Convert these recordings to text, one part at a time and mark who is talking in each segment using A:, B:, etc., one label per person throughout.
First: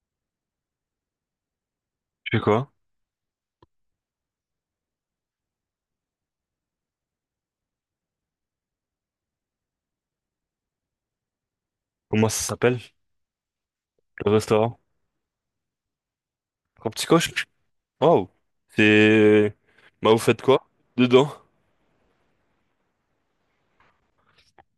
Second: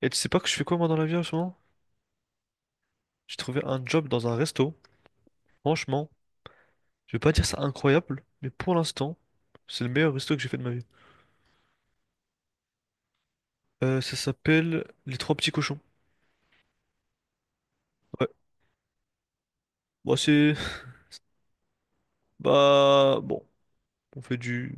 A: Et tu sais pas que je fais quoi moi dans la vie en ce moment?
B: C'est quoi?
A: J'ai trouvé un job dans un resto. Franchement, je vais pas dire ça incroyable, mais pour l'instant, c'est le meilleur resto que j'ai fait de ma vie.
B: Comment ça s'appelle?
A: Ça
B: Le restaurant?
A: s'appelle Les Trois Petits Cochons.
B: Un petit coche?
A: Ouais.
B: Wow! C'est... Bah
A: Bah
B: vous faites
A: c'est...
B: quoi? Dedans?
A: Bah bon, on fait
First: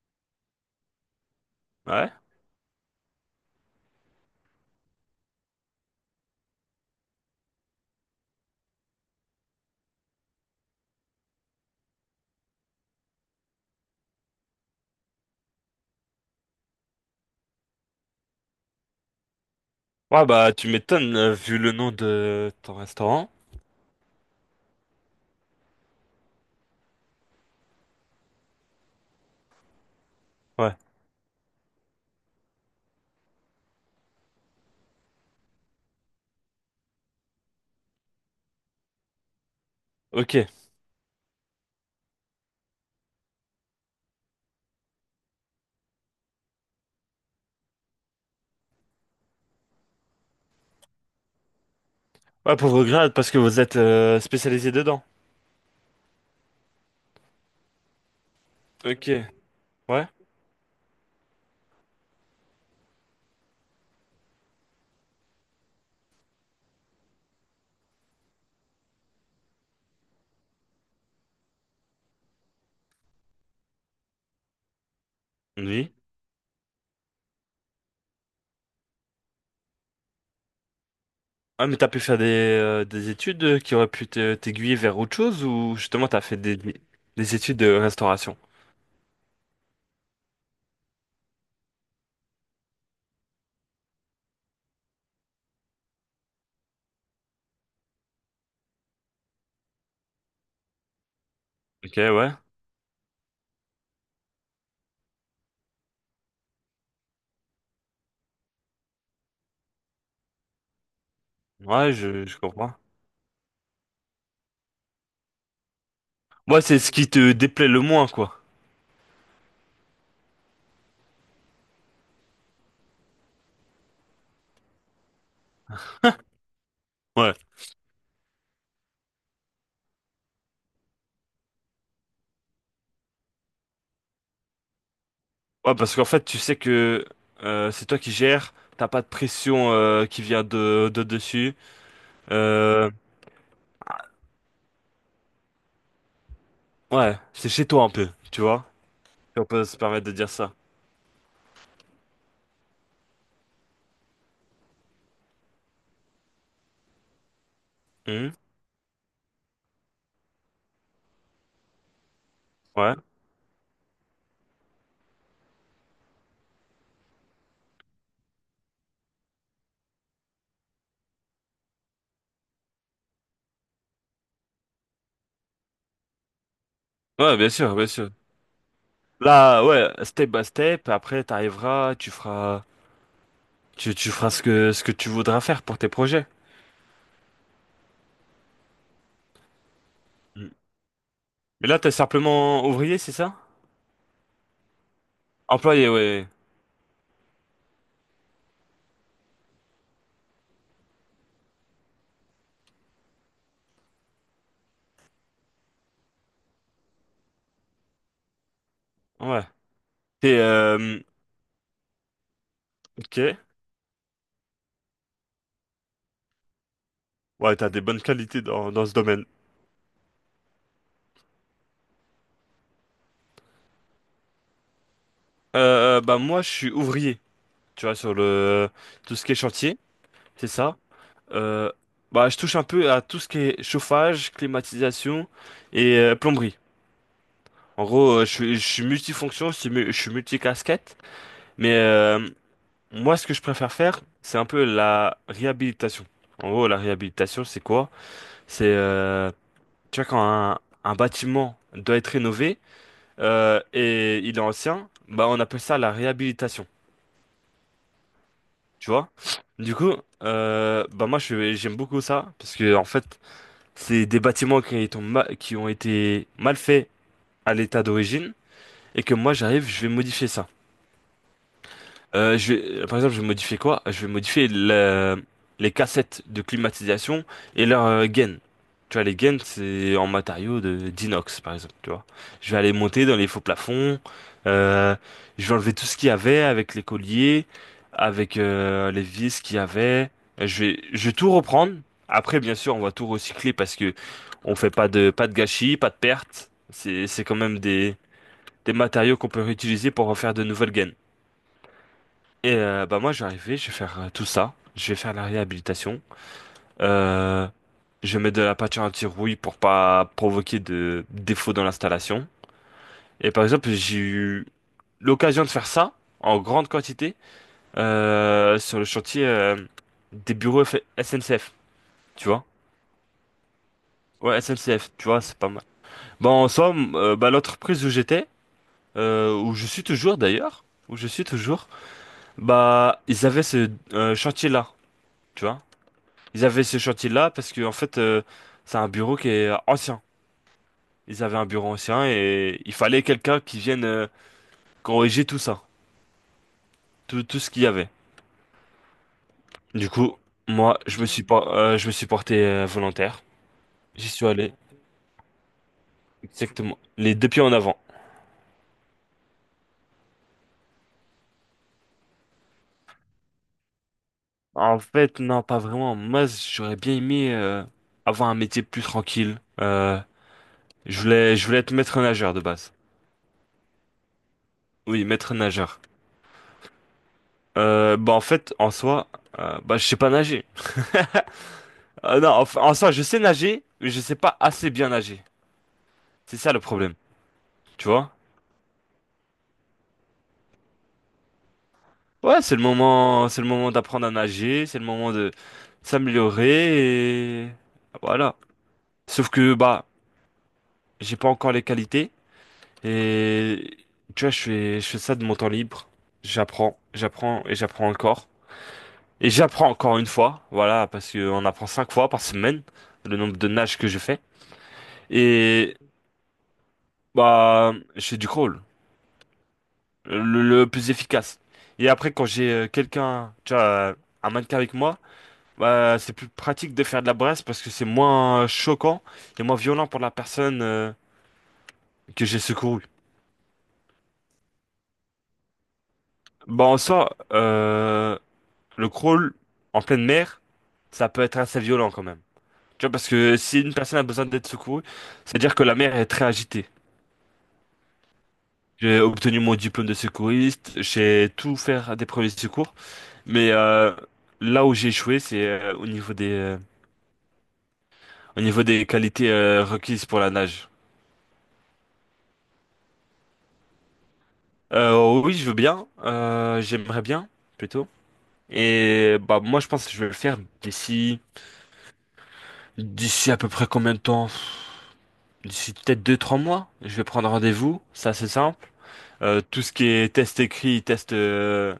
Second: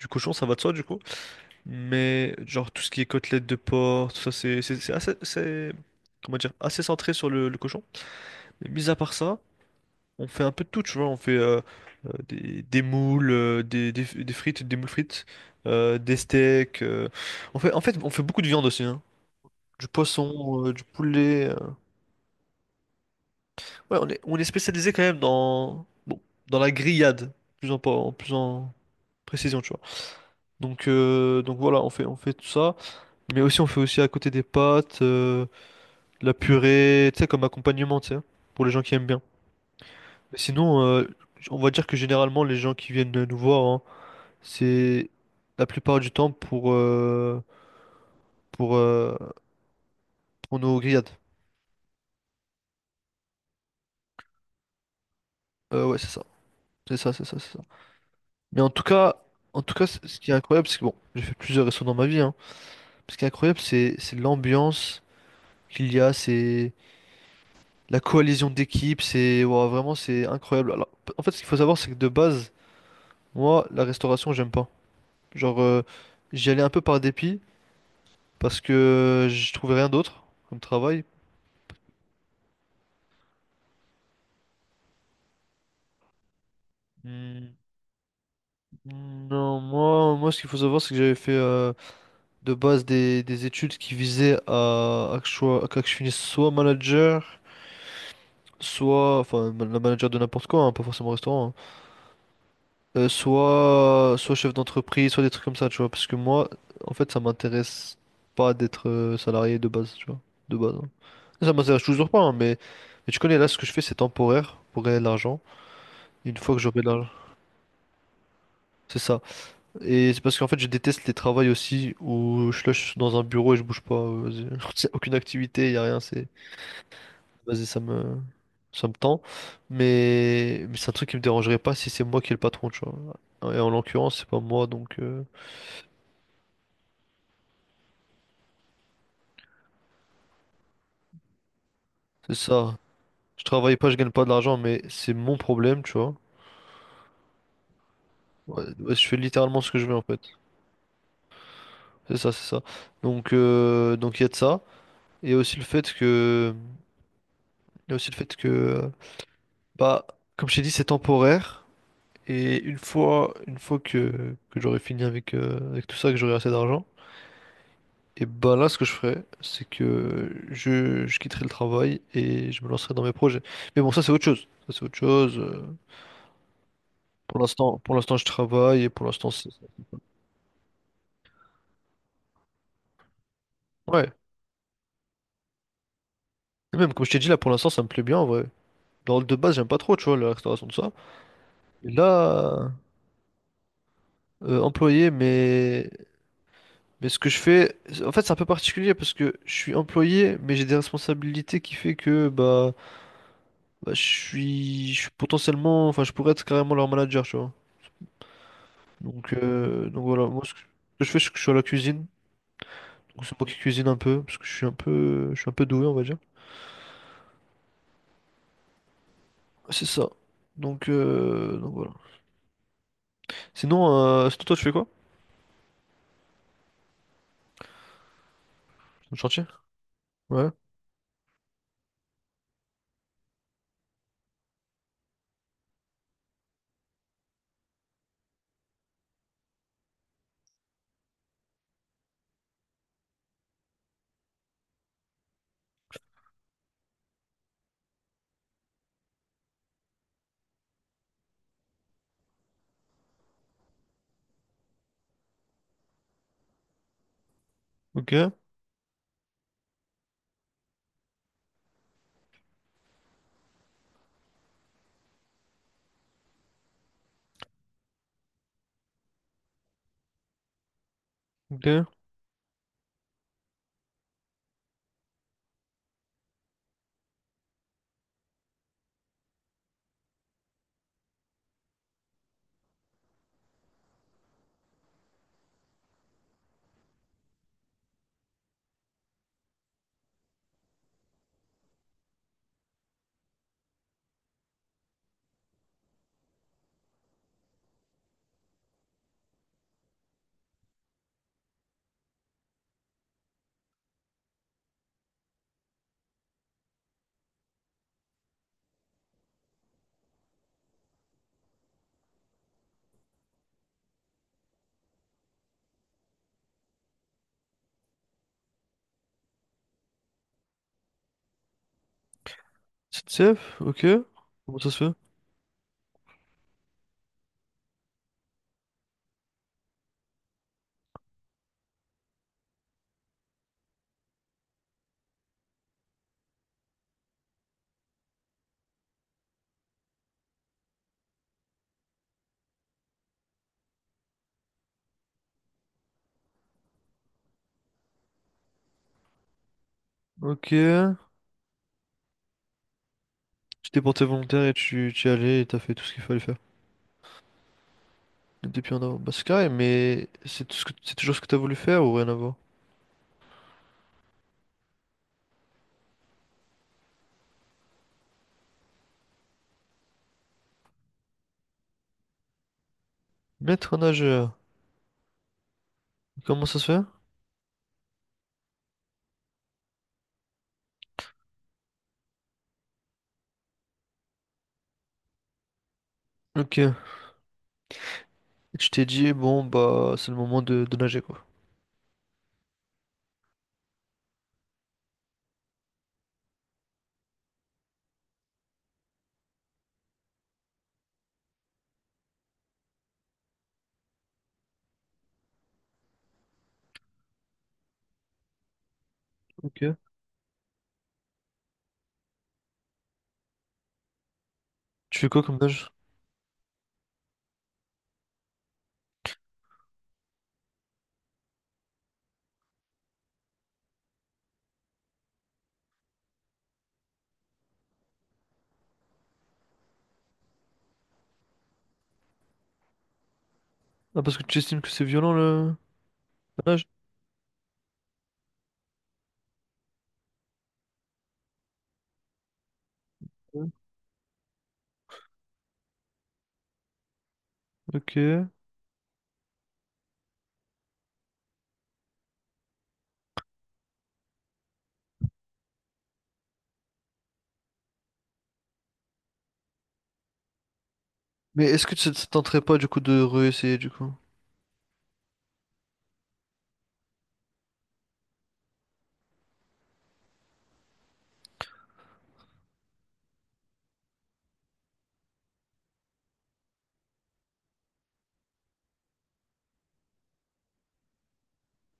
A: du cochon, ça va de soi du coup.
B: Ouais?
A: Mais genre tout ce qui est côtelettes de porc, tout ça c'est assez... c'est- Comment dire? Assez centré sur le cochon. Mais mis à part ça... On fait un peu de tout, tu vois. On fait des moules, des frites, des moules frites, des steaks. On fait, en fait, on fait beaucoup de viande aussi, hein. Du
B: Ouais bah
A: poisson,
B: tu
A: du
B: m'étonnes
A: poulet.
B: vu le nom de ton restaurant.
A: Ouais, on est spécialisé quand même dans, bon, dans la grillade, plus en, en plus en précision, tu vois.
B: Ouais.
A: Donc voilà, on fait tout ça. Mais aussi, on fait aussi à côté des pâtes, de la purée, tu sais, comme accompagnement, tu sais, pour les gens qui aiment bien.
B: Ok.
A: Mais sinon, on va dire que généralement, les gens qui viennent nous voir, hein, c'est la plupart du temps pour, euh, pour nos grillades.
B: Ouais pauvre grade parce que vous êtes spécialisé dedans.
A: Ouais, c'est ça. C'est ça, c'est ça, c'est ça. Mais
B: Ok.
A: en tout cas, c-
B: Ouais?
A: ce qui est incroyable, c'est que bon, j'ai fait plusieurs restos dans ma vie, hein. Ce qui est incroyable, c'est l'ambiance qu'il y a, c'est la coalition d'équipes, c'est ouah, vraiment c'est incroyable. Alors, p- en fait, ce qu'il faut savoir, c'est que de base, moi, la restauration, j'aime pas. Genre,
B: Oui.
A: j'y allais un peu par dépit parce que je trouvais rien d'autre comme travail.
B: Ouais mais t'as pu faire des études qui auraient pu t'aiguiller vers autre chose ou justement t'as fait des
A: Hmm.
B: études de restauration?
A: Non, moi, moi, ce qu'il faut savoir, c'est que j'avais fait de base des études qui visaient à, que je sois- à que je finisse soit manager, soit, enfin, ma- la manager de n'importe quoi, hein, pas forcément restaurant, hein,
B: Ok ouais.
A: soit, soit chef d'entreprise, soit des trucs comme ça, tu vois. Parce que moi, en fait, ça m'intéresse pas d'être salarié de base, tu vois, de base. Hein. Ça m'intéresse
B: Ouais
A: toujours pas, hein,
B: je comprends.
A: mais tu connais, là, ce que je fais, c'est temporaire pour gagner de l'argent. Une fois que
B: Ouais c'est
A: j'aurai de
B: ce
A: l'argent,
B: qui te déplaît le moins quoi.
A: c'est ça. Et c'est parce qu'en fait, je déteste les travails aussi où je suis là, je suis dans un bureau et je bouge pas. J'ai aucune activité, y a rien, c'est...
B: Ouais.
A: Vas-y, ça me tend. Mais c'est un truc qui me dérangerait pas si c'est moi qui est le patron, tu vois. Et en l'occurrence, c'est pas moi, donc
B: Ouais, parce qu'en fait, tu sais que c'est toi qui gères, t'as pas de pression qui vient de dessus.
A: c'est ça.
B: Euh,
A: Je travaille pas, je gagne pas de l'argent, mais c'est mon problème, tu vois.
B: ouais, c'est chez toi un peu, tu
A: Ouais,
B: vois,
A: ouais, je fais
B: si on
A: littéralement
B: peut
A: ce
B: se
A: que je veux, en
B: permettre de
A: fait.
B: dire ça.
A: C'est ça, c'est ça. Donc il y a de ça. Et aussi le fait que... Il y a aussi le
B: Mhm.
A: fait que... Bah, comme je t'ai dit, c'est temporaire. Et
B: Ouais.
A: une fois que j'aurai fini avec, avec tout ça, que j'aurai assez d'argent, et ben là, ce que je ferai, c'est que je quitterai le travail et je me lancerai dans mes projets. Mais bon, ça, c'est autre chose. Ça, c'est autre chose.
B: Ouais, bien sûr, bien
A: Pour
B: sûr.
A: l'instant, je travaille et pour l'instant, c'est...
B: Là, ouais, step by step, après t'arriveras, tu
A: Ouais.
B: feras ce que tu voudras faire pour tes projets.
A: Et même, comme je t'ai dit, là, pour l'instant, ça me plaît bien, en vrai. Dans le de base, j'aime pas trop, tu vois, la
B: Mhm.
A: restauration, de ça.
B: Mais là,
A: Et
B: t'es simplement
A: là,
B: ouvrier, c'est ça?
A: employé,
B: Employé,
A: mais...
B: ouais.
A: Mais ce que je fais, en fait, c'est un peu particulier parce que je suis employé, mais j'ai des responsabilités qui fait que, bah... Bah, je suis potentiellement, enfin, je pourrais être carrément leur manager, tu vois.
B: Ouais.
A: Donc voilà,
B: T'es,
A: moi, ce que je fais, c'est que je suis à la cuisine.
B: ok.
A: Donc, c'est moi qui cuisine un peu, parce que je suis un peu, je suis un peu doué, on va dire.
B: Ouais, t'as des bonnes qualités dans ce domaine.
A: C'est ça. Donc voilà. Sinon, sinon, toi, tu fais quoi?
B: Bah moi, je suis ouvrier. Tu vois, sur le
A: Au
B: tout ce qui est
A: chantier?
B: chantier, c'est
A: Ouais.
B: ça. Euh, bah, je touche un peu à tout ce qui est chauffage, climatisation et plomberie. En gros, je suis multifonction, je suis multicasquette, mais moi, ce que je préfère faire, c'est un peu la réhabilitation. En gros, la réhabilitation, c'est quoi? C'est, tu vois, quand un bâtiment doit être rénové et il est ancien, bah, on appelle ça la réhabilitation.
A: Ok.
B: Tu vois? Du coup, bah moi je j'aime beaucoup ça parce que en fait, c'est des bâtiments qui ont été mal faits à l'état d'origine et que moi j'arrive, je vais modifier ça.
A: Ok.
B: Je vais, par exemple, je vais modifier quoi? Je vais modifier les cassettes de climatisation et leur gain. Tu vois, les gaines, c'est en matériaux de d'inox, par exemple, tu vois. Je vais aller monter dans les faux plafonds. euh, je vais enlever tout ce qu'il y avait avec les colliers, avec les vis qu'il y avait. Je vais tout reprendre. Après, bien sûr, on va tout recycler parce que on fait pas pas de gâchis, pas de pertes. C'est quand même des matériaux qu'on peut réutiliser pour refaire de nouvelles gaines. Et bah moi je vais arriver, je vais faire tout ça, je vais faire la réhabilitation, euh, je mets de la peinture anti-rouille pour pas provoquer de défauts dans l'installation. Et par exemple j'ai eu l'occasion de faire ça en grande quantité sur le chantier des bureaux SNCF, tu vois?
A: chef Ok.
B: Ouais
A: Comment ça se
B: SNCF,
A: fait?
B: tu vois c'est pas mal. Bon en somme, bah l'entreprise où j'étais, où je suis toujours d'ailleurs, où je suis toujours, bah ils avaient ce chantier-là. Tu vois. Ils avaient ce chantier-là parce que en fait, c'est un bureau qui est ancien. Ils avaient un bureau ancien et il fallait quelqu'un qui vienne corriger tout ça, tout ce qu'il y avait. Du coup,
A: Ok.
B: moi, je me suis porté volontaire.
A: Tu t'es porté
B: J'y suis
A: volontaire et
B: allé,
A: tu y allais et t'as fait tout ce qu'il fallait faire.
B: exactement, les deux pieds en avant.
A: Depuis en avant. Bah, c'est carré, mais c'est tout ce que, c'est toujours ce que t'as voulu faire ou rien à voir?
B: En fait, non, pas vraiment. Moi, j'aurais bien aimé avoir un métier plus tranquille. Je voulais être maître nageur de base.
A: Maître nageur.
B: Oui, maître nageur.
A: Comment ça se fait?
B: Bah en fait, en soi, bah je sais pas nager. Non, enfin, en soi, je sais nager, mais je sais pas assez bien nager. C'est ça
A: Ok.
B: le
A: Et
B: problème, tu vois?
A: tu t'es dit, bon, bah, c'est le moment de nager, quoi.
B: Ouais, c'est le moment d'apprendre à nager, c'est le moment de s'améliorer et voilà. Sauf que bah, j'ai pas encore les qualités et tu vois, je fais ça de mon temps libre. J'apprends et j'apprends encore. Et
A: Ok.
B: j'apprends encore une fois, voilà, parce qu'on apprend 5 fois par semaine le nombre de nages que je fais.
A: Tu fais quoi comme nage?
B: Et bah, je fais du crawl. Le plus efficace. Et après, quand j'ai quelqu'un, tu vois, un mannequin avec moi, bah, c'est plus pratique de faire de la brasse parce que c'est moins choquant et moins violent pour la personne que j'ai secourue.
A: Ah, parce que tu estimes que c'est violent, le la nage?
B: Bah, en soi, le crawl en pleine mer, ça peut être assez violent quand même. Tu vois, parce que
A: Ouais.
B: si une personne a besoin d'être secourue, c'est-à-dire que la mer est très agitée.
A: Ok.
B: J'ai obtenu mon diplôme de secouriste, j'ai tout fait des premiers secours, mais là où j'ai échoué, c'est au niveau des qualités requises pour la nage.
A: Mais est-ce que ça ça te tenterait pas, du coup, de réessayer, du coup?
B: Oui, je veux bien. J'aimerais bien, plutôt. Et bah moi, je pense que je vais le faire d'ici à peu près combien de temps? D'ici peut-être 2, 3 mois. Je vais prendre rendez-vous. Ça, c'est simple. Tout ce qui est test écrit, test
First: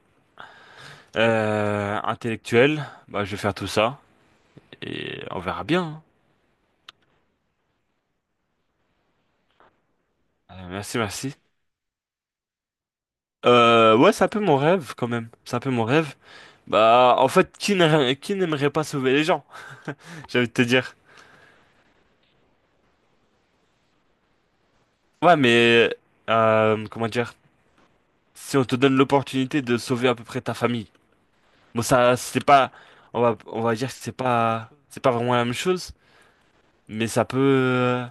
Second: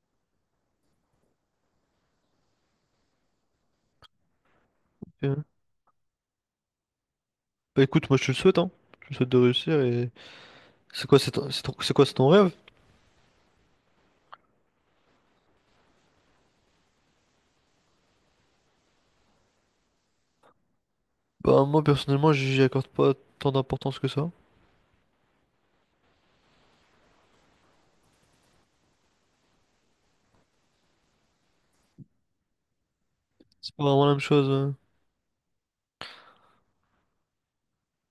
B: intellectuel, bah je vais faire tout ça et on
A: Ok.
B: verra bien.
A: Bah, écoute, moi, je te le souhaite, hein. Je te souhaite de réussir et...
B: Hein.
A: C'est quoi, c'est
B: Merci.
A: ton... c'est ton- c'est quoi, c'est ton rêve?
B: Ouais, c'est un peu mon rêve quand même. C'est un peu mon rêve. Bah, en fait, qui n'aimerait pas sauver les gens? J'ai envie de te dire.
A: Bah, moi, personnellement, j'y accorde pas tant d'importance que ça.
B: Ouais, mais comment dire, si on te donne l'opportunité de sauver à peu près ta famille, bon ça c'est pas, on va
A: C'est pas
B: dire que
A: vraiment la même chose.
B: c'est pas vraiment la même chose, mais ça peut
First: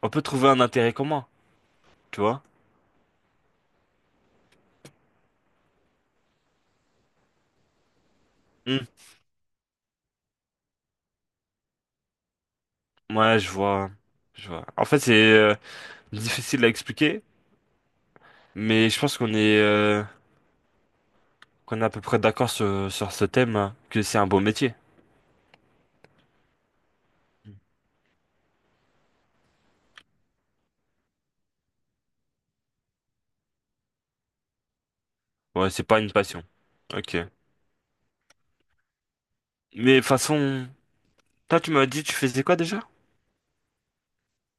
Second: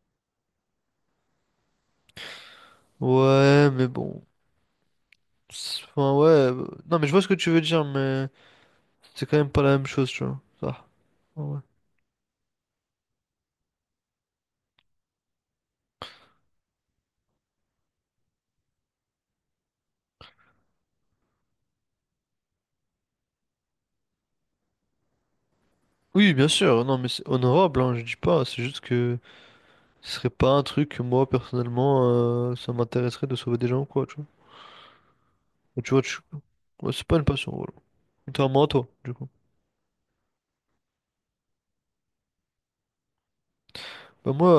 B: on peut trouver un intérêt commun, tu vois?
A: Ouais, mais bon. C'est- Enfin, ouais. Non, mais je vois ce que tu veux dire, mais
B: Hmm.
A: c'est quand même pas la même chose, tu vois. Ça. Ah, Ouais.
B: Ouais, je vois, je vois. En fait c'est difficile à expliquer, mais je pense qu'on est à peu près d'accord sur ce thème hein, que c'est un beau métier.
A: Oui, bien sûr, non, mais c'est honorable, hein, je dis pas, c'est juste que ce serait pas un truc que moi, personnellement, ça m'intéresserait de sauver des gens ou quoi, tu vois.
B: Ouais,
A: Mais
B: c'est
A: tu
B: pas
A: vois,
B: une
A: tu-
B: passion.
A: ouais, c'est pas
B: Ok.
A: une passion, voilà. Contrairement à toi, du coup.
B: Mais de toute façon, toi tu m'as dit tu faisais quoi déjà?
A: Bah moi,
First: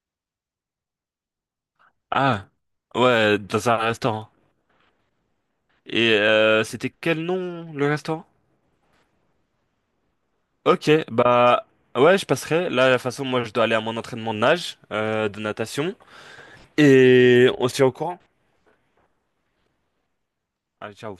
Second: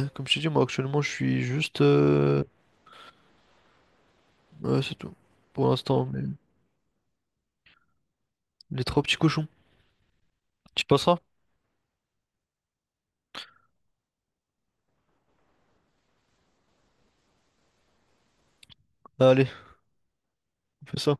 A: comme je t'ai dit, moi, actuellement, je suis juste...
B: Ah, ouais, dans un restaurant.
A: ouais, c'est tout, pour l'instant,
B: Et
A: mais
B: c'était quel nom le restaurant?
A: les trois petits cochons. Tu
B: Ok,
A: passeras?
B: bah ouais, je passerai. Là, de toute façon, moi, je dois aller à mon entraînement de nage, de natation. Et on se tient au courant.
A: Bah, Allez, on
B: Allez,
A: fait ça.
B: ciao.